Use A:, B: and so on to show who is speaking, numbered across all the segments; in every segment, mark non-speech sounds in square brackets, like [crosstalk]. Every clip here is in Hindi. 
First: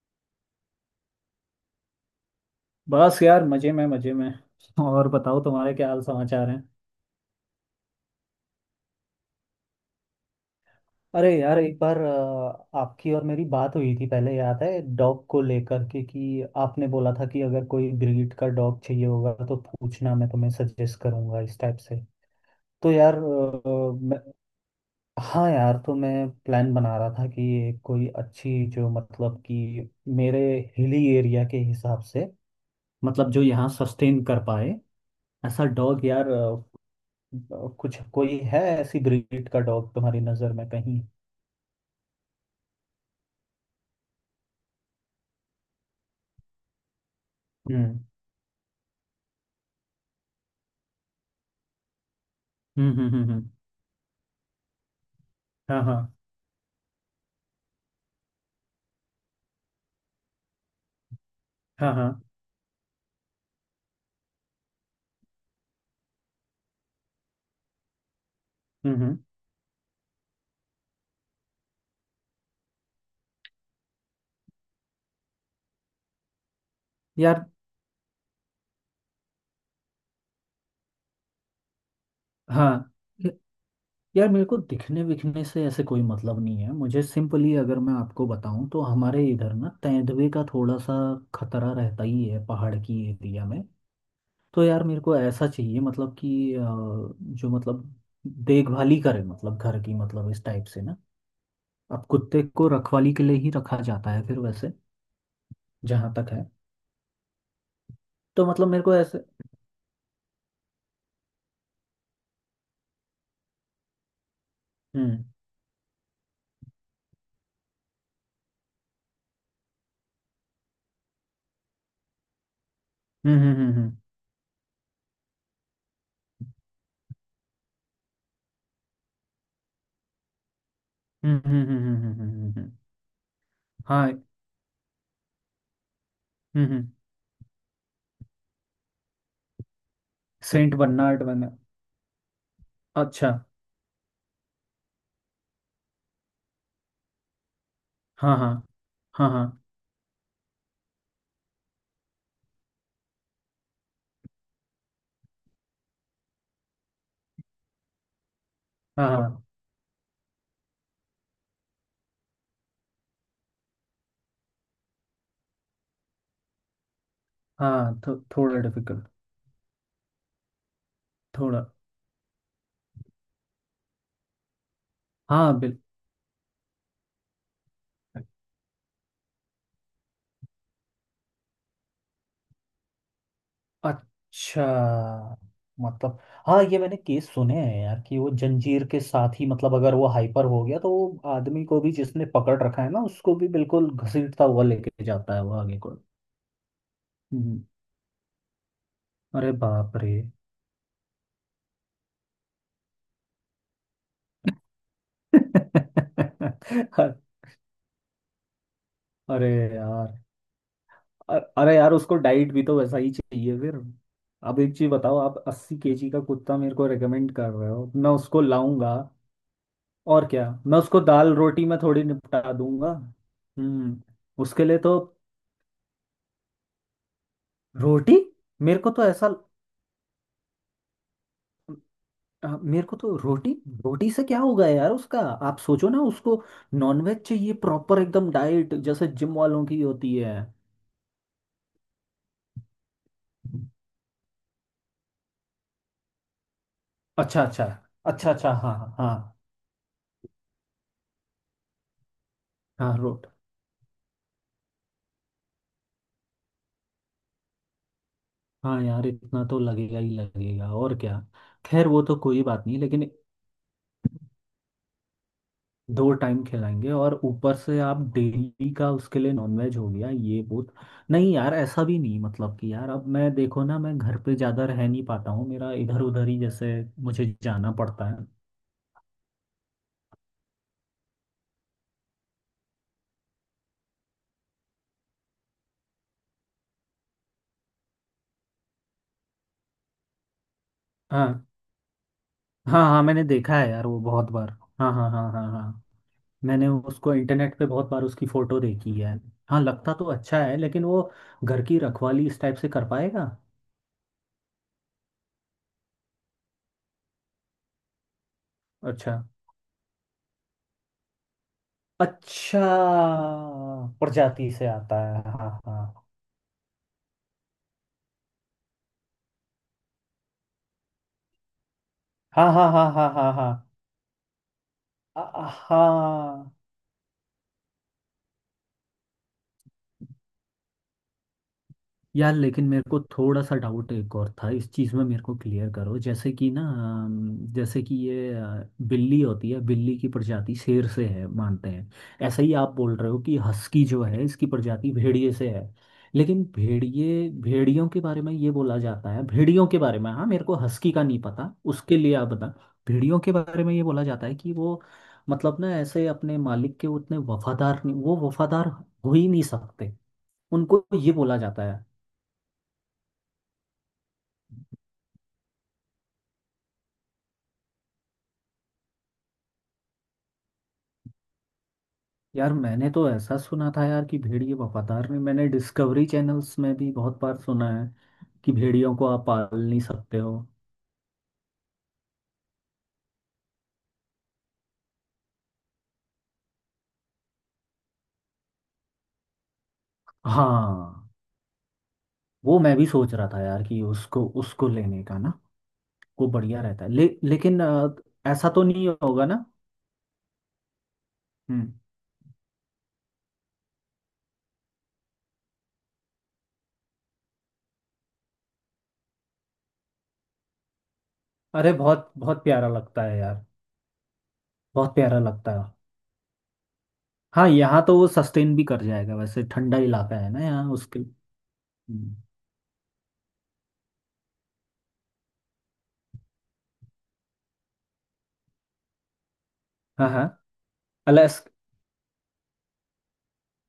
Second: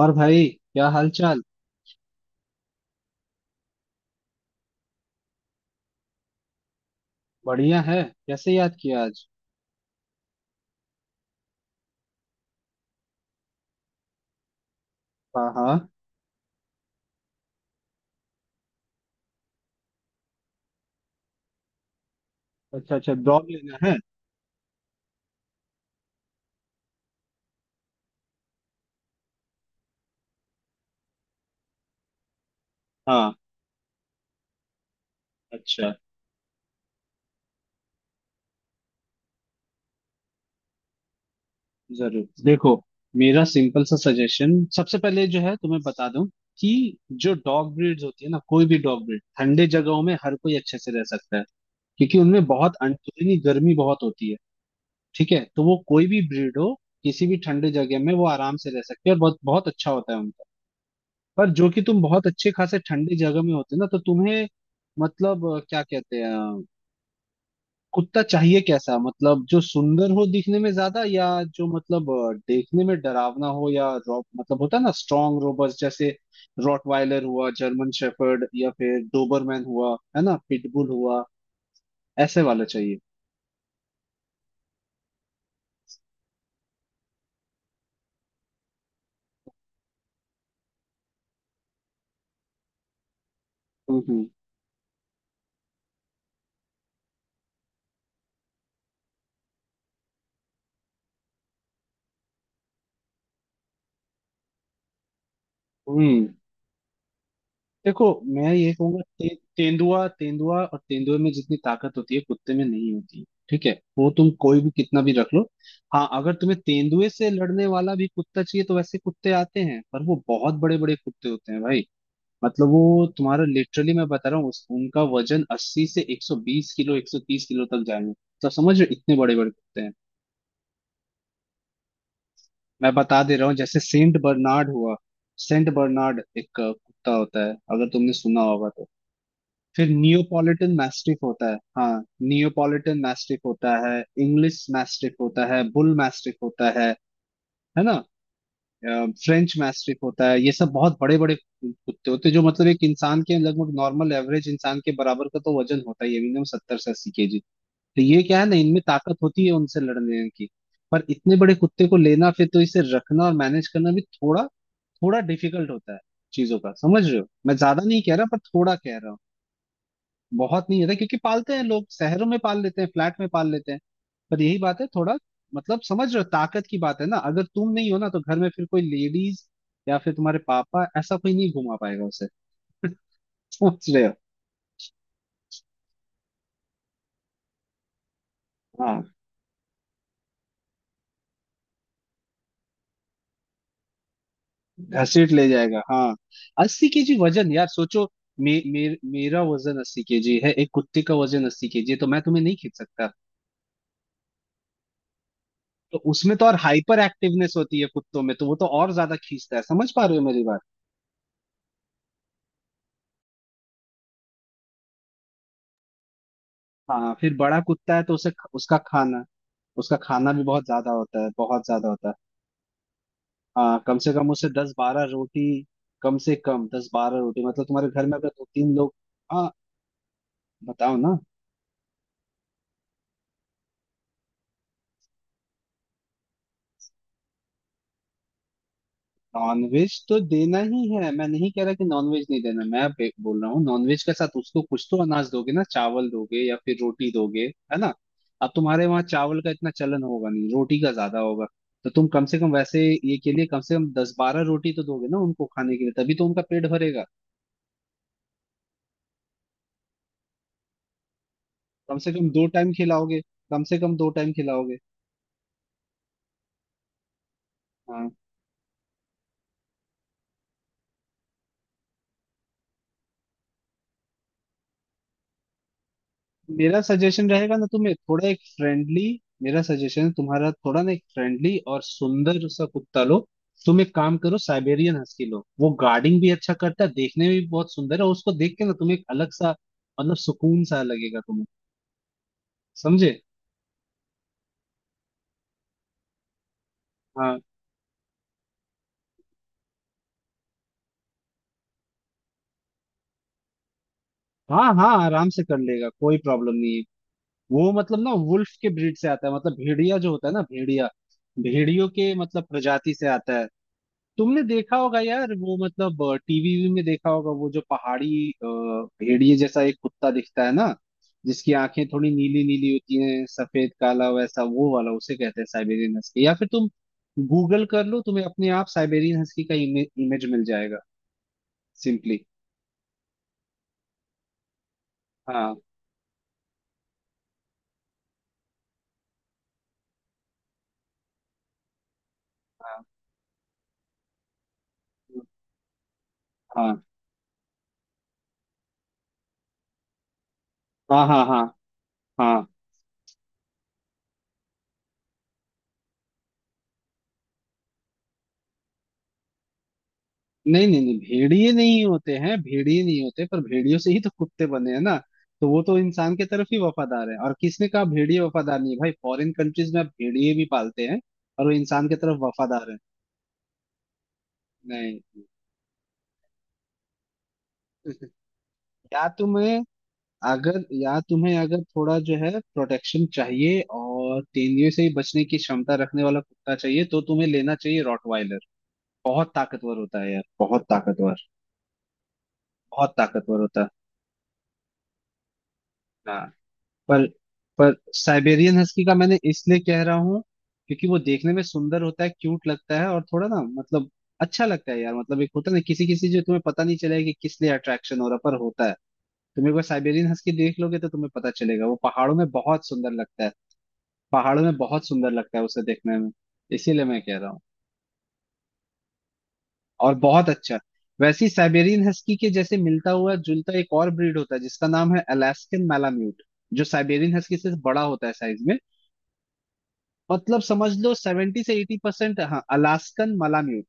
A: और भाई, क्या हाल चाल?
B: बस यार मजे में मजे में। और बताओ तुम्हारे क्या हाल समाचार हैं।
A: बढ़िया है। कैसे याद किया आज?
B: अरे यार एक बार आपकी और मेरी बात हुई थी पहले, याद है? डॉग को
A: हाँ
B: लेकर
A: हाँ।
B: के कि आपने बोला था कि अगर कोई ब्रीड का डॉग चाहिए होगा तो पूछना, मैं तुम्हें सजेस्ट करूंगा इस टाइप से। तो
A: अच्छा, अच्छा
B: यार
A: ब्लॉग लेना है।
B: मैं, हाँ यार तो मैं प्लान बना रहा था कि एक कोई अच्छी जो मतलब कि मेरे हिली एरिया के हिसाब से, मतलब
A: हाँ,
B: जो यहाँ सस्टेन कर पाए, ऐसा
A: अच्छा,
B: डॉग यार। कुछ कोई है ऐसी ब्रीड का डॉग तुम्हारी नजर में कहीं?
A: जरूर देखो। मेरा सिंपल सा सजेशन सबसे पहले जो है तुम्हें बता दूं कि जो डॉग
B: हम्म
A: ब्रीड्स होती है ना, कोई भी डॉग ब्रीड ठंडे जगहों में हर कोई अच्छे से रह सकता है, क्योंकि उनमें बहुत
B: हम्म हम्म हम्म,
A: अंदरूनी
B: हम्म,
A: गर्मी बहुत होती है। ठीक है, तो वो
B: हाँ हाँ
A: कोई भी ब्रीड हो, किसी भी ठंडे जगह में वो आराम से रह सकती है और बहुत बहुत अच्छा होता है उनका। पर जो कि
B: हाँ
A: तुम
B: हाँ।
A: बहुत अच्छे खासे ठंडी जगह में होते ना, तो तुम्हें मतलब क्या कहते हैं कुत्ता चाहिए
B: हम्म
A: कैसा,
B: हम्म,
A: मतलब जो सुंदर हो दिखने में ज्यादा, या जो मतलब देखने में डरावना हो, या मतलब होता है ना स्ट्रॉन्ग रोबस्ट, जैसे रॉटवाइलर
B: यार
A: हुआ, जर्मन शेफर्ड, या फिर डोबरमैन हुआ, है ना, पिटबुल हुआ, ऐसे वाला
B: हाँ।
A: चाहिए।
B: य- यार मेरे को दिखने विखने से ऐसे कोई मतलब नहीं है। मुझे सिंपली अगर मैं आपको बताऊं तो हमारे इधर ना तेंदुए का थोड़ा सा खतरा रहता ही है पहाड़ की एरिया में।
A: हम्म हम्म
B: तो यार मेरे को ऐसा चाहिए, मतलब कि जो मतलब देखभाल ही करे, मतलब घर की, मतलब इस टाइप से ना। अब कुत्ते को रखवाली के लिए ही रखा जाता है फिर वैसे, जहाँ
A: हम्म।
B: तक है।
A: देखो,
B: तो
A: मैं
B: मतलब
A: ये
B: मेरे को
A: कहूंगा
B: ऐसे।
A: तेंदुआ तेंदुआ और तेंदुए में जितनी ताकत होती है कुत्ते में नहीं होती। ठीक है, वो तुम कोई भी कितना भी
B: हम्म
A: रख लो। हाँ, अगर तुम्हें तेंदुए से लड़ने वाला भी कुत्ता चाहिए तो वैसे कुत्ते आते हैं, पर वो बहुत बड़े बड़े कुत्ते होते हैं भाई। मतलब वो तुम्हारा
B: हम्म हम्म
A: लिटरली मैं बता रहा हूँ, उनका वजन 80 से 120 किलो, 130 किलो तक जाएंगे। तो समझ रहे हो, इतने बड़े बड़े कुत्ते हैं।
B: हम्म हम्म हम्म हम्म हम्म हम्म, हम्म, हम्म, हम्म,
A: मैं बता दे रहा हूँ, जैसे
B: हाँ।
A: सेंट बर्नार्ड हुआ। सेंट बर्नार्ड एक
B: हम्म,
A: कुत्ता होता है, अगर तुमने सुना होगा तो। फिर नियोपॉलिटन
B: सेंट
A: मैस्टिफ
B: बर्नार्ड
A: होता
B: बना।
A: है, हाँ। नियोपॉलिटन
B: अच्छा।
A: मैस्टिफ होता है, इंग्लिश मैस्टिफ होता है, बुल मैस्टिफ होता है ना,
B: हाँ हाँ हाँ।
A: फ्रेंच
B: हाँ
A: मैस्टिफ होता है। ये सब बहुत बड़े बड़े कुत्ते होते हैं, जो मतलब एक इंसान के लगभग, नॉर्मल एवरेज इंसान के बराबर का तो वजन होता है, ये मिनिमम 70 से 80 केजी। तो ये क्या है ना, इनमें ताकत होती
B: हाँ।
A: है उनसे लड़ने की। पर इतने बड़े कुत्ते को लेना, फिर तो इसे रखना और मैनेज करना भी थोड़ा, थोड़ा डिफिकल्ट होता है चीजों का। समझ रहे हो, मैं
B: हाँ
A: ज्यादा
B: हाँ।
A: नहीं कह रहा, पर
B: थोड़ा
A: थोड़ा कह
B: डिफिकल्ट,
A: रहा हूँ। बहुत नहीं होता, क्योंकि पालते हैं
B: थोड़ा।
A: लोग शहरों में, पाल लेते हैं फ्लैट में पाल लेते हैं, पर यही बात है थोड़ा।
B: हाँ बिल।
A: मतलब समझ रहे हो, ताकत की बात है ना, अगर तुम नहीं हो ना तो घर में फिर कोई लेडीज या फिर तुम्हारे पापा, ऐसा कोई नहीं घुमा पाएगा उसे। [laughs] समझ रहे हो।
B: अच्छा। मतलब हाँ, ये मैंने केस सुने हैं यार कि वो जंजीर के
A: हाँ,
B: साथ ही, मतलब अगर वो हाइपर हो गया तो वो आदमी को भी जिसने पकड़ रखा है ना, उसको भी बिल्कुल घसीटता हुआ लेके
A: घसीट
B: जाता है
A: ले
B: वो आगे
A: जाएगा
B: को।
A: हाँ। अस्सी केजी वजन
B: हम्म,
A: यार, सोचो। मे, मे, मेरा
B: अरे
A: वजन
B: बाप
A: अस्सी
B: रे।
A: केजी है, एक कुत्ते का वजन 80 केजी है, तो मैं तुम्हें नहीं खींच सकता। तो
B: [laughs]
A: उसमें तो और हाइपर
B: अरे,
A: एक्टिवनेस होती है कुत्तों में, तो वो तो और ज्यादा
B: अरे
A: खींचता है। समझ पा रहे
B: यार।
A: हो मेरी बात?
B: अरे यार उसको डाइट भी तो वैसा ही चाहिए फिर। अब एक चीज बताओ, आप अस्सी केजी का कुत्ता मेरे को
A: हाँ,
B: रेकमेंड
A: फिर
B: कर
A: बड़ा
B: रहे हो,
A: कुत्ता है
B: मैं
A: तो उसे
B: उसको
A: उसका
B: लाऊंगा
A: खाना उसका
B: और
A: खाना भी
B: क्या
A: बहुत
B: मैं
A: ज्यादा
B: उसको
A: होता है,
B: दाल रोटी
A: बहुत
B: में
A: ज्यादा
B: थोड़ी
A: होता है।
B: निपटा दूंगा?
A: हाँ, कम
B: हम्म।
A: से कम उसे
B: उसके
A: दस
B: लिए तो
A: बारह रोटी कम से कम 10 12 रोटी, मतलब तुम्हारे घर
B: रोटी।
A: में अगर दो तीन
B: मेरे को
A: लोग
B: तो ऐसा,
A: हाँ, बताओ ना।
B: मेरे को तो रोटी, रोटी से क्या होगा यार उसका? आप सोचो ना, उसको नॉनवेज चाहिए प्रॉपर एकदम डाइट जैसे जिम वालों की
A: नॉनवेज
B: होती
A: तो
B: है।
A: देना ही है, मैं नहीं कह रहा कि नॉनवेज नहीं देना। मैं बोल रहा हूँ नॉनवेज के साथ उसको कुछ तो अनाज दोगे ना, चावल दोगे या फिर रोटी
B: अच्छा
A: दोगे,
B: अच्छा।
A: है ना।
B: अच्छा
A: अब
B: अच्छा हाँ
A: तुम्हारे
B: हाँ
A: वहाँ
B: हाँ
A: चावल का इतना चलन होगा नहीं, रोटी का ज्यादा होगा। तो तुम कम से कम वैसे
B: हाँ,
A: ये
B: रोट
A: के लिए कम से कम दस बारह रोटी तो दोगे ना उनको खाने के लिए, तभी तो उनका पेट भरेगा।
B: हाँ यार इतना तो लगेगा ही लगेगा, और क्या। खैर
A: कम
B: वो
A: से
B: तो
A: कम
B: कोई
A: दो
B: बात
A: टाइम
B: नहीं लेकिन
A: खिलाओगे, कम से कम दो टाइम खिलाओगे।
B: दो टाइम खिलाएंगे और ऊपर से आप
A: हाँ,
B: डेली का उसके लिए नॉनवेज हो गया, ये बहुत। नहीं यार ऐसा भी नहीं, मतलब कि यार अब मैं देखो ना, मैं घर पे ज़्यादा रह नहीं पाता हूँ, मेरा इधर उधर ही जैसे
A: मेरा सजेशन
B: मुझे
A: रहेगा ना
B: जाना
A: तुम्हें
B: पड़ता
A: थोड़ा
B: है।
A: एक फ्रेंडली, मेरा सजेशन तुम्हारा थोड़ा ना एक फ्रेंडली और सुंदर सा कुत्ता लो। तुम एक काम करो, साइबेरियन हस्की लो। वो गार्डिंग भी अच्छा करता है, देखने में भी बहुत सुंदर है, और उसको देख के ना तुम्हें एक अलग सा मतलब सुकून सा लगेगा
B: हाँ
A: तुम्हें।
B: हाँ। हाँ
A: समझे?
B: मैंने देखा है यार वो बहुत बार। हाँ हाँ हाँ हाँ हाँ, मैंने उसको
A: हाँ
B: इंटरनेट पे बहुत बार उसकी फ़ोटो देखी है। हाँ लगता तो अच्छा है, लेकिन वो घर की रखवाली इस टाइप से कर पाएगा?
A: हाँ हाँ, आराम से कर लेगा, कोई प्रॉब्लम नहीं है। वो मतलब ना वुल्फ के ब्रीड से
B: अच्छा।
A: आता है, मतलब भेड़िया जो होता है ना भेड़िया, भेड़ियों के मतलब
B: अच्छा,
A: प्रजाति से आता है। तुमने
B: प्रजाति से
A: देखा होगा
B: आता
A: यार, वो
B: है।
A: मतलब टीवी में देखा होगा, वो जो पहाड़ी भेड़िए जैसा एक कुत्ता दिखता है ना, जिसकी आंखें थोड़ी नीली
B: हाँ हाँ
A: नीली
B: हाँ हाँ
A: होती
B: हाँ हाँ
A: हैं,
B: हाँ हाँ
A: सफेद
B: हाँ।
A: काला वैसा, वो वाला। उसे कहते हैं साइबेरियन हस्की, या फिर
B: हाँ।
A: तुम गूगल कर लो, तुम्हें अपने आप साइबेरियन हस्की का इमेज मिल जाएगा सिंपली।
B: यार लेकिन मेरे को थोड़ा सा डाउट एक और था इस चीज़ में, मेरे को
A: हाँ
B: क्लियर करो। जैसे कि ना जैसे कि ये बिल्ली होती है, बिल्ली की प्रजाति शेर से है मानते हैं। ऐसा ही आप
A: हाँ
B: बोल रहे हो कि हस्की जो है इसकी प्रजाति भेड़िए से है। लेकिन
A: हाँ
B: भेड़िए, भेड़ियों के बारे में ये बोला जाता है, भेड़ियों के बारे में। हाँ मेरे को हस्की का
A: हाँ
B: नहीं
A: हाँ हाँ
B: पता, उसके लिए आप बता।
A: हाँ।
B: भेड़ियों के बारे में ये बोला जाता है कि वो मतलब ना ऐसे अपने मालिक के उतने वफादार नहीं, वो वफादार हो ही नहीं सकते।
A: नहीं नहीं
B: उनको
A: नहीं,
B: ये बोला
A: भेड़िए
B: जाता
A: नहीं
B: है।
A: होते हैं, भेड़िए नहीं होते, पर भेड़ियों से ही तो कुत्ते बने हैं ना। तो वो तो इंसान के तरफ ही वफादार है। और किसने कहा भेड़िए वफादार नहीं है भाई, फॉरेन कंट्रीज में आप भेड़िए भी पालते हैं, और वो इंसान के तरफ
B: यार
A: वफादार है।
B: मैंने तो ऐसा सुना था यार कि भेड़िए वफादार नहीं।
A: नहीं,
B: मैंने डिस्कवरी चैनल्स में भी बहुत बार सुना है कि भेड़ियों को
A: या
B: आप पाल
A: तुम्हें
B: नहीं सकते हो।
A: अगर, या तुम्हें अगर थोड़ा जो है प्रोटेक्शन चाहिए और तेंदुए से ही बचने की क्षमता रखने वाला कुत्ता चाहिए, तो तुम्हें लेना चाहिए रॉटवाइलर। बहुत ताकतवर होता है यार, बहुत
B: हाँ।
A: ताकतवर,
B: वो मैं भी
A: बहुत
B: सोच रहा
A: ताकतवर
B: था
A: होता
B: यार
A: है
B: कि उसको, उसको लेने का ना।
A: हाँ।
B: वो बढ़िया रहता है,
A: पर
B: लेकिन
A: पर
B: ऐसा
A: साइबेरियन
B: तो
A: हस्की
B: नहीं
A: का मैंने
B: होगा ना?
A: इसलिए कह रहा हूँ, क्योंकि वो देखने में
B: हम्म।
A: सुंदर होता है, क्यूट लगता है, और थोड़ा ना मतलब अच्छा लगता है यार। मतलब एक होता है ना, किसी किसी जो तुम्हें पता नहीं चलेगा कि किस लिए अट्रैक्शन हो रहा, पर होता है। तुम एक बार साइबेरियन हस्की देख लोगे तो तुम्हें पता चलेगा,
B: अरे
A: वो
B: बहुत
A: पहाड़ों में
B: बहुत
A: बहुत
B: प्यारा
A: सुंदर
B: लगता है
A: लगता है।
B: यार,
A: पहाड़ों में बहुत
B: बहुत
A: सुंदर
B: प्यारा
A: लगता है
B: लगता
A: उसे
B: है।
A: देखने में, इसीलिए मैं कह रहा हूँ।
B: हाँ यहाँ तो वो सस्टेन भी कर जाएगा, वैसे ठंडा
A: और
B: इलाका
A: बहुत
B: है ना
A: अच्छा,
B: यहाँ उसके।
A: वैसे ही साइबेरियन हस्की
B: हम्म,
A: के जैसे मिलता हुआ जुलता एक और ब्रीड होता है जिसका नाम है अलास्कन मैलाम्यूट। जो साइबेरियन हस्की से बड़ा होता है साइज में,
B: हाँ हाँ।
A: मतलब समझ लो सेवेंटी
B: अलास्क,
A: से एटी परसेंट हाँ, अलास्कन मलाम्यूट।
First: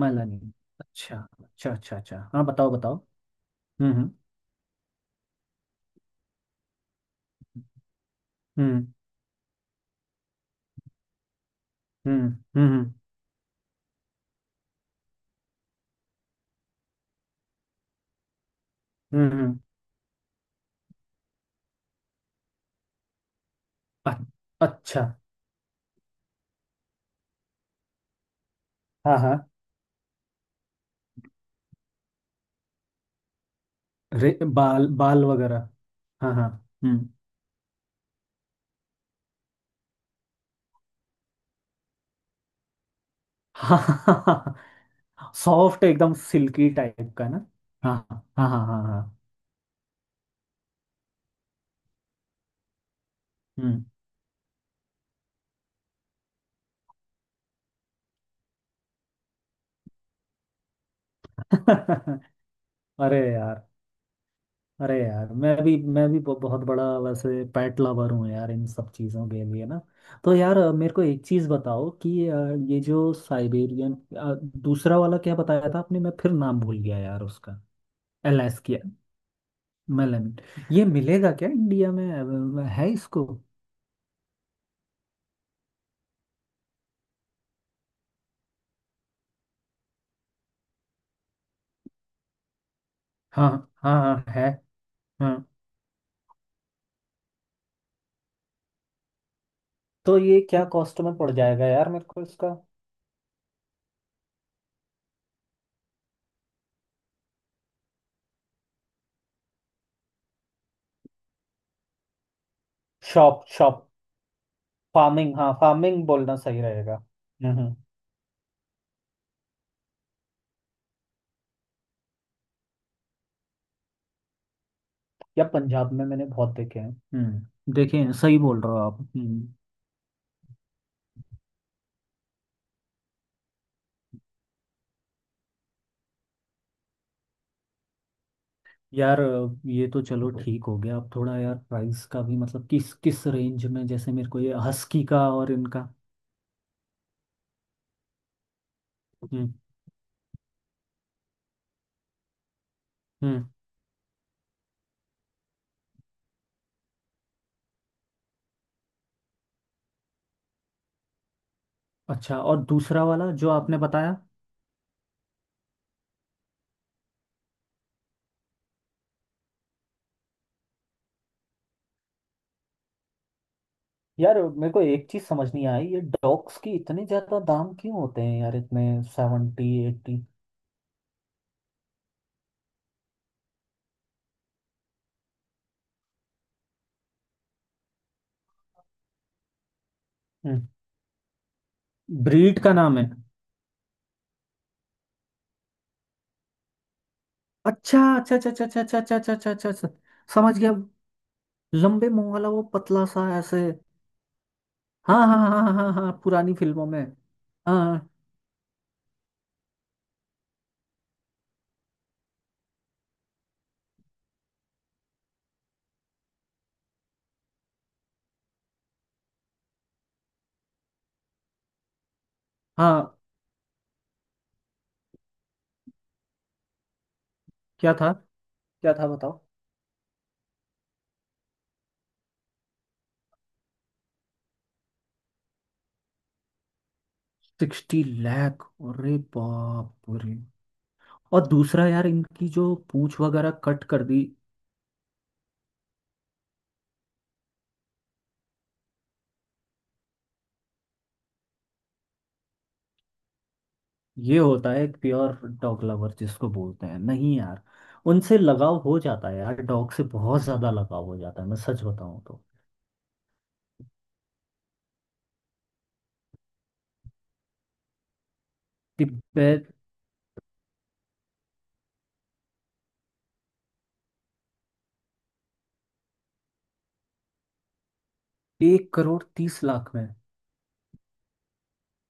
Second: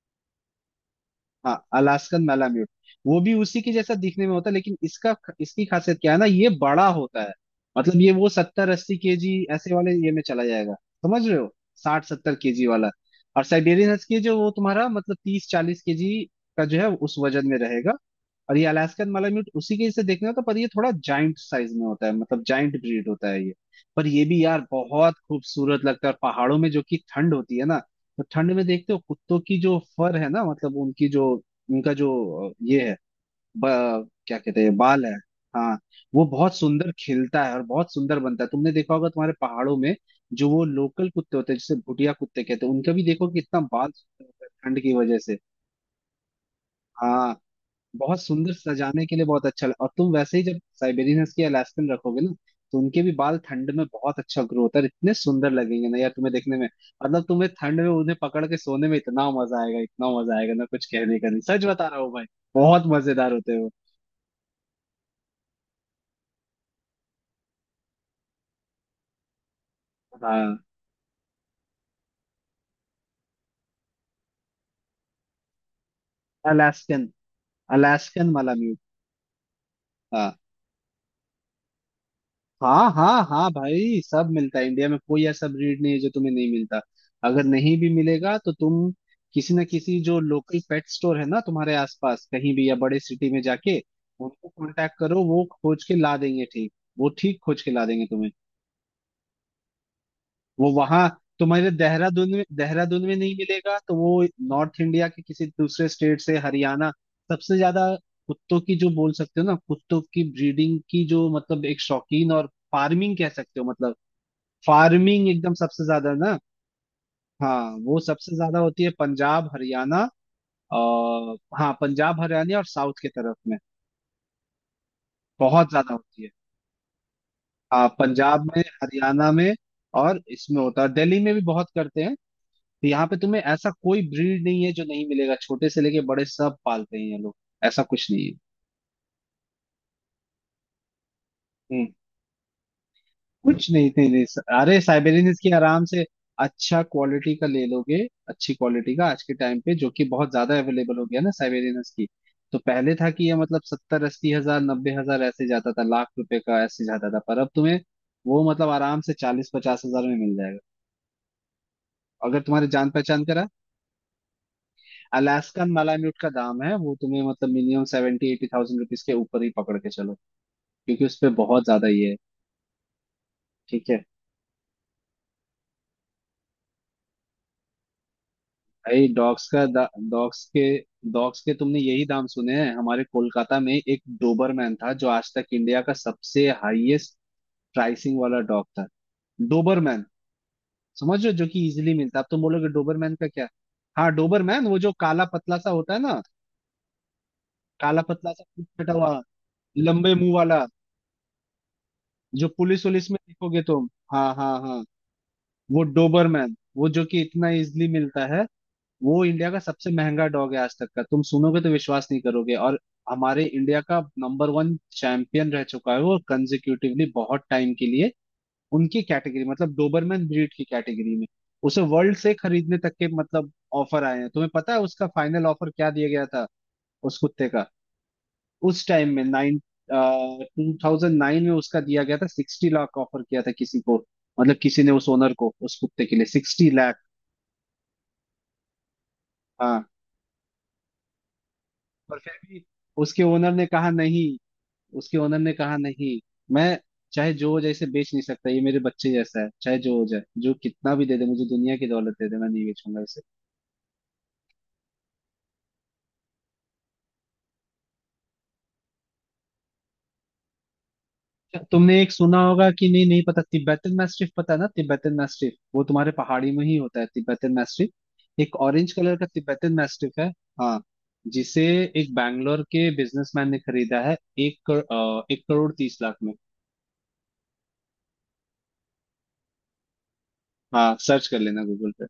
B: माला नहीं। अच्छा।
A: हाँ,
B: अच्छा अच्छा
A: अलास्कन
B: अच्छा हाँ
A: मलाम्यूट
B: बताओ बताओ।
A: वो भी उसी के
B: हम्म
A: जैसा
B: हम्म
A: दिखने में होता है, लेकिन इसका, इसकी खासियत क्या है ना, ये बड़ा होता है। मतलब ये वो सत्तर
B: हम्म
A: अस्सी केजी ऐसे वाले ये में चला जाएगा, समझ रहे हो, साठ सत्तर
B: हम्म
A: केजी वाला।
B: हम्म
A: और साइबेरियन हस्की जो वो तुम्हारा मतलब 30 40 केजी का जो है उस वजन में रहेगा। और ये अलास्कन
B: हम्म
A: मालाम्यूट
B: हम्म,
A: उसी के से देखने होता है, पर ये थोड़ा जाइंट साइज में होता है, मतलब जाइंट ब्रीड होता है ये। पर
B: अ-
A: ये भी यार
B: अच्छा।
A: बहुत खूबसूरत लगता है, और पहाड़ों में जो कि ठंड होती है ना, तो ठंड में देखते हो
B: हाँ
A: कुत्तों
B: हाँ।
A: की जो फर है ना, मतलब उनकी जो, उनका जो ये है,
B: रे,
A: क्या कहते हैं,
B: बाल
A: बाल है
B: बाल वगैरह।
A: हाँ, वो
B: हाँ हाँ।
A: बहुत सुंदर
B: हम्म।
A: खिलता है और बहुत सुंदर बनता है। तुमने देखा होगा तुम्हारे पहाड़ों में जो वो लोकल कुत्ते होते हैं, जिसे भुटिया कुत्ते कहते हैं, उनका भी देखो कि इतना बाल सुंदर होता है
B: हाँ।
A: ठंड की वजह
B: [laughs]
A: से।
B: सॉफ्ट एकदम सिल्की टाइप का
A: हाँ,
B: ना। हाँ
A: बहुत
B: हाँ
A: सुंदर
B: हाँ हाँ हाँ।
A: सजाने के लिए बहुत अच्छा और तुम वैसे ही जब साइबेरियन हस्की अलास्कन रखोगे ना, तो उनके भी बाल ठंड में
B: हम्म।
A: बहुत अच्छा ग्रो होता है, और इतने सुंदर लगेंगे ना यार तुम्हें देखने में। मतलब तुम्हें ठंड में उन्हें पकड़ के सोने में इतना मजा आएगा, इतना मजा आएगा ना, कुछ कहने का नहीं, सच बता रहा हूँ भाई,
B: [laughs]
A: बहुत
B: अरे
A: मजेदार होते
B: यार,
A: हो।
B: अरे यार मैं भी बहुत बड़ा वैसे पेट लवर हूँ यार इन सब चीज़ों के लिए ना। तो
A: हाँ,
B: यार मेरे को एक चीज़ बताओ कि ये जो साइबेरियन दूसरा वाला क्या बताया था आपने? मैं फिर नाम भूल गया
A: अलास्कन,
B: यार उसका।
A: अलास्कन माला
B: अलास्की
A: म्यूट।
B: मेलामिन, ये मिलेगा क्या इंडिया में?
A: हाँ
B: है
A: हाँ
B: इसको?
A: हाँ भाई, सब मिलता है इंडिया में, कोई ऐसा ब्रीड नहीं है जो तुम्हें नहीं मिलता। अगर नहीं भी मिलेगा तो तुम किसी ना किसी जो लोकल पेट स्टोर है ना तुम्हारे आसपास कहीं भी, या बड़े सिटी में
B: हाँ
A: जाके
B: हाँ हाँ, है।
A: उनको कांटेक्ट करो,
B: हाँ
A: वो खोज के ला देंगे, ठीक, वो ठीक खोज के ला देंगे तुम्हें।
B: तो ये क्या
A: वो
B: कॉस्ट
A: वहां,
B: में पड़ जाएगा
A: तुम्हारे
B: यार मेरे को
A: देहरादून में,
B: इसका?
A: देहरादून में नहीं मिलेगा तो वो नॉर्थ इंडिया के किसी दूसरे स्टेट से, हरियाणा सबसे ज्यादा, कुत्तों की जो बोल सकते हो ना, कुत्तों की ब्रीडिंग की जो मतलब एक शौकीन, और फार्मिंग कह
B: शॉप
A: सकते हो,
B: शॉप।
A: मतलब फार्मिंग
B: फार्मिंग हाँ,
A: एकदम सबसे
B: फार्मिंग
A: ज्यादा
B: बोलना
A: ना।
B: सही रहेगा।
A: हाँ, वो सबसे ज्यादा होती है पंजाब हरियाणा, और हाँ, पंजाब हरियाणा और साउथ के तरफ में
B: या
A: बहुत ज्यादा
B: पंजाब में
A: होती
B: मैंने
A: है।
B: बहुत देखे हैं।
A: हाँ,
B: देखें, सही
A: पंजाब
B: बोल
A: में,
B: रहे हो आप,
A: हरियाणा
B: हम्म।
A: में, और इसमें होता है दिल्ली में भी बहुत करते हैं। तो यहाँ पे तुम्हें ऐसा कोई ब्रीड नहीं है जो नहीं मिलेगा, छोटे से लेके बड़े सब पालते हैं ये लोग, ऐसा कुछ नहीं है।
B: यार ये तो चलो ठीक हो गया, अब थोड़ा यार
A: हम्म।
B: प्राइस का भी, मतलब किस किस रेंज
A: कुछ
B: में
A: नहीं थे
B: जैसे
A: ले,
B: मेरे को, ये
A: अरे
B: हस्की का
A: साइबेरियन की
B: और
A: आराम
B: इनका।
A: से अच्छा क्वालिटी का ले लोगे, अच्छी क्वालिटी का आज के
B: हम्म
A: टाइम पे जो कि बहुत ज्यादा अवेलेबल हो गया ना साइबेरियन की। तो पहले था कि ये
B: हम्म।
A: मतलब 70 80 हजार, 90 हजार ऐसे जाता था, लाख रुपए का ऐसे जाता था, पर अब तुम्हें वो मतलब आराम से 40 50 हजार में मिल जाएगा,
B: अच्छा
A: अगर
B: और
A: तुम्हारे जान
B: दूसरा
A: पहचान
B: वाला
A: करा।
B: जो आपने बताया?
A: अलास्कन मालाम्यूट का दाम है वो तुम्हें मतलब मिनिमम 70 80 thousand rupees के ऊपर ही पकड़ के चलो, क्योंकि उस पे बहुत ज्यादा ये है। ठीक है।
B: यार मेरे को एक चीज समझ नहीं आई, ये डॉग्स की इतने ज्यादा दाम क्यों होते हैं यार, इतने
A: भाई डॉग्स का
B: सेवेंटी एट्टी।
A: डॉग्स के डॉग्स के तुमने यही दाम सुने हैं? हमारे कोलकाता में एक डोबरमैन था जो आज तक इंडिया का सबसे हाईएस्ट प्राइसिंग वाला डॉग था। डोबरमैन,
B: हम्म।
A: समझ रहे हो, जो कि इजीली मिलता है। अब तुम
B: ब्रीड
A: बोलोगे
B: का नाम है?
A: डोबरमैन का क्या? हाँ, डोबरमैन, वो जो काला पतला सा होता है ना,
B: अच्छा
A: काला पतला
B: अच्छा
A: सा,
B: अच्छा अच्छा
A: पूंछ कटा
B: अच्छा अच्छा
A: हुआ,
B: अच्छा अच्छा अच्छा अच्छा,
A: लंबे मुंह
B: समझ
A: वाला,
B: गया। लंबे मुंह
A: जो
B: वाला वो
A: पुलिस
B: पतला
A: वुलिस में
B: सा
A: देखोगे
B: ऐसे।
A: तुम। हाँ हाँ हाँ।
B: हाँ हाँ हाँ हाँ
A: वो
B: हाँ हाँ,
A: डोबरमैन,
B: पुरानी फिल्मों
A: वो
B: में।
A: जो कि इतना इजीली
B: हाँ
A: मिलता है, वो इंडिया का सबसे महंगा डॉग है आज तक का, तुम सुनोगे तो विश्वास नहीं करोगे। और हमारे इंडिया का नंबर वन चैंपियन रह चुका है वो, कंजिक्यूटिवली बहुत टाइम के लिए, उनकी कैटेगरी मतलब डोबरमैन ब्रीड की कैटेगरी में। उसे वर्ल्ड से खरीदने तक के
B: हाँ।
A: मतलब ऑफर आए हैं। तुम्हें पता है उसका फाइनल ऑफर क्या दिया गया था उस कुत्ते का?
B: क्या था?
A: उस
B: क्या था
A: टाइम में
B: बताओ?
A: नाइन 2009 में उसका दिया गया था, 60 लाख ऑफर किया था किसी को, मतलब किसी ने उस ओनर को उस कुत्ते के लिए 60 लाख।
B: सिक्सटी लाख? अरे
A: हाँ,
B: बाप रे। और दूसरा यार,
A: पर फिर
B: इनकी
A: भी
B: जो पूंछ
A: उसके
B: वगैरह
A: ओनर ने
B: कट
A: कहा
B: कर दी।
A: नहीं, उसके ओनर ने कहा नहीं, मैं चाहे जो हो जाए इसे बेच नहीं सकता, ये मेरे बच्चे जैसा है, चाहे जो हो जाए, जो कितना भी दे दे, मुझे दुनिया की दौलत दे दे, मैं नहीं बेचूंगा इसे।
B: ये होता है एक प्योर डॉग लवर, जिसको बोलते हैं, नहीं यार? उनसे लगाव हो जाता है यार, डॉग से बहुत ज्यादा लगाव हो जाता है, मैं
A: क्या
B: सच
A: तुमने एक
B: बताऊं
A: सुना
B: तो।
A: होगा कि, नहीं नहीं पता, तिब्बतन मैस्टिफ पता है ना, तिब्बतन मैस्टिफ, वो तुम्हारे पहाड़ी में ही होता है तिब्बतन मैस्टिफ, एक ऑरेंज कलर का
B: तिब्बत।
A: तिब्बतन मैस्टिफ है, हाँ, जिसे एक बैंगलोर के बिजनेसमैन ने खरीदा है एक करोड़, 1 करोड़ 30 लाख में।
B: एक करोड़ तीस लाख में?
A: हाँ, सर्च कर लेना गूगल पे।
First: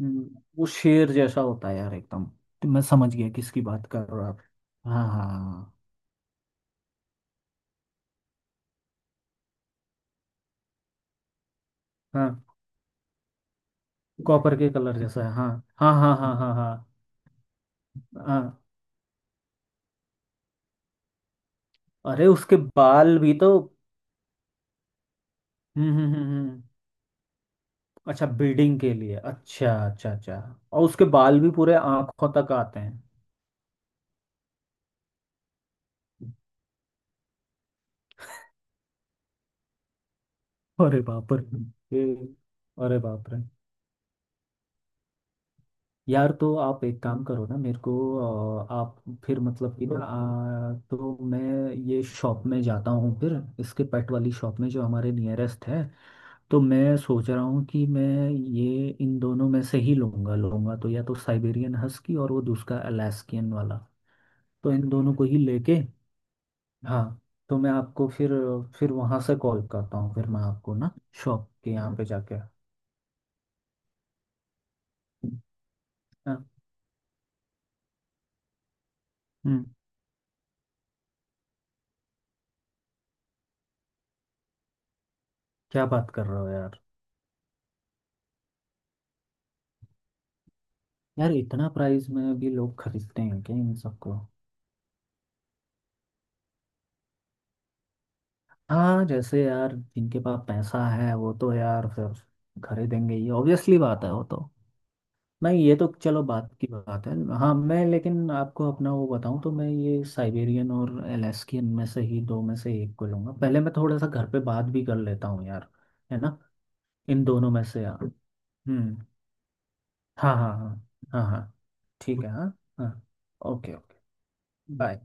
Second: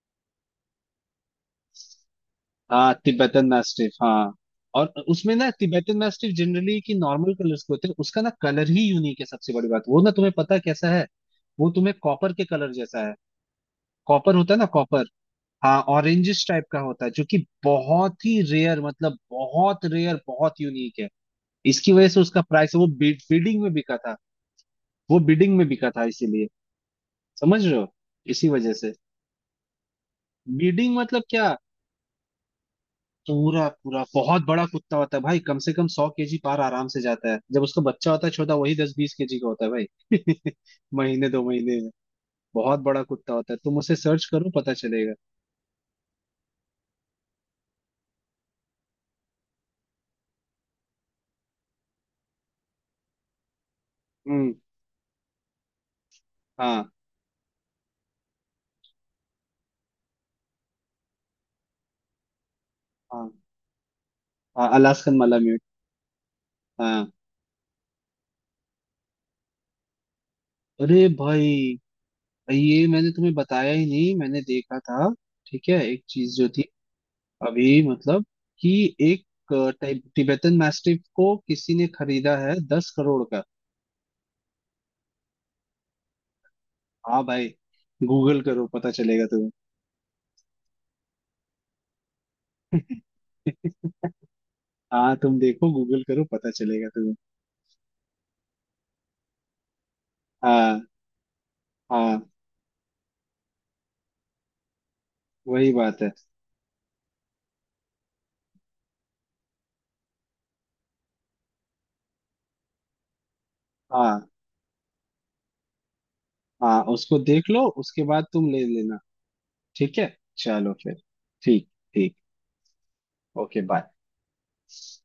B: वो शेर जैसा होता है यार एकदम। तो मैं
A: हाँ,
B: समझ गया
A: तिब्बतन
B: किसकी बात
A: मैस्टिफ
B: कर रहे हो
A: हाँ।
B: आप।
A: और
B: हाँ हाँ
A: उसमें ना,
B: हाँ
A: तिब्बतन मैस्टिफ जनरली की नॉर्मल कलर्स के होते हैं, उसका ना कलर ही यूनिक है सबसे बड़ी बात, वो ना तुम्हें पता है कैसा है, वो तुम्हें
B: हाँ,
A: कॉपर के कलर जैसा है, कॉपर होता
B: कॉपर
A: है ना
B: के कलर
A: कॉपर,
B: जैसा है। हाँ
A: हाँ,
B: हाँ हाँ हाँ
A: ऑरेंजिश
B: हाँ
A: टाइप का
B: हाँ
A: होता है, जो कि बहुत ही
B: हाँ।
A: रेयर, मतलब बहुत रेयर, बहुत यूनिक है। इसकी वजह से
B: अरे
A: उसका
B: उसके
A: प्राइस, वो
B: बाल भी तो।
A: बिडिंग में बिका था, वो बिडिंग में
B: हम्म
A: बिका था,
B: हम्म हम्म
A: इसीलिए,
B: हम्म।
A: समझ रहे हो,
B: अच्छा,
A: इसी वजह
B: ब्रीडिंग
A: से।
B: के लिए? अच्छा अच्छा अच्छा। और
A: बिडिंग
B: उसके
A: मतलब
B: बाल भी
A: क्या,
B: पूरे आंखों तक आते हैं।
A: पूरा पूरा बहुत बड़ा कुत्ता होता है भाई, कम से कम 100 केजी पार आराम से जाता है, जब उसका बच्चा होता है छोटा वही 10 20 केजी का होता है भाई [laughs]
B: अरे
A: महीने
B: बाप
A: दो
B: रे।
A: महीने में।
B: ये-
A: बहुत
B: अरे
A: बड़ा
B: बाप
A: कुत्ता
B: रे।
A: होता है, तुम उसे सर्च करो पता चलेगा।
B: यार तो आप एक काम करो ना मेरे को, आप फिर मतलब कि ना तो मैं ये शॉप में जाता हूँ फिर, इसके पेट वाली
A: हम्म,
B: शॉप में जो हमारे नियरेस्ट है। तो
A: हाँ
B: मैं सोच रहा हूँ कि मैं ये इन दोनों में से ही लूँगा। लूँगा तो या तो साइबेरियन हस्की और वो दूसरा
A: हाँ
B: अलास्कियन वाला।
A: हाँ,
B: तो इन दोनों
A: अलास्कन
B: को ही
A: मालाम्यूट
B: लेके।
A: हाँ।
B: हाँ। तो मैं आपको फिर वहाँ से कॉल करता हूँ फिर मैं आपको ना,
A: अरे भाई,
B: शॉप के यहाँ पे जाके।
A: ये मैंने तुम्हें बताया ही नहीं, मैंने देखा था, ठीक है, एक चीज
B: हाँ।
A: जो थी अभी, मतलब कि, एक
B: हम्म।
A: टाइप टिबेटन मैस्टिफ को किसी ने खरीदा है 10 करोड़ का।
B: क्या बात कर रहे हो यार?
A: हाँ भाई, गूगल करो पता चलेगा।
B: यार इतना प्राइस में भी लोग खरीदते हैं क्या इन सबको?
A: हाँ, तुम देखो गूगल करो पता चलेगा तुम्हें।
B: हाँ जैसे यार जिनके पास पैसा
A: हाँ
B: है वो तो यार फिर
A: हाँ,
B: खरीदेंगे ही, ऑब्वियसली बात है वो तो। नहीं
A: वही
B: ये तो
A: बात है।
B: चलो बात की बात है। हाँ मैं लेकिन आपको अपना वो बताऊं तो मैं ये साइबेरियन और अलास्कियन में से ही, दो में से एक को लूंगा। पहले मैं थोड़ा सा
A: हाँ
B: घर पे बात भी कर लेता हूँ यार, है ना?
A: हाँ, उसको
B: इन
A: देख
B: दोनों में
A: लो
B: से
A: उसके
B: यार।
A: बाद तुम ले लेना।
B: हम्म।
A: ठीक है,
B: हाँ हाँ हाँ
A: चलो फिर।
B: हाँ हाँ।
A: ठीक। ठीक।
B: ठीक है हाँ। हाँ।
A: Okay
B: okay
A: bye.
B: Okay. Bye.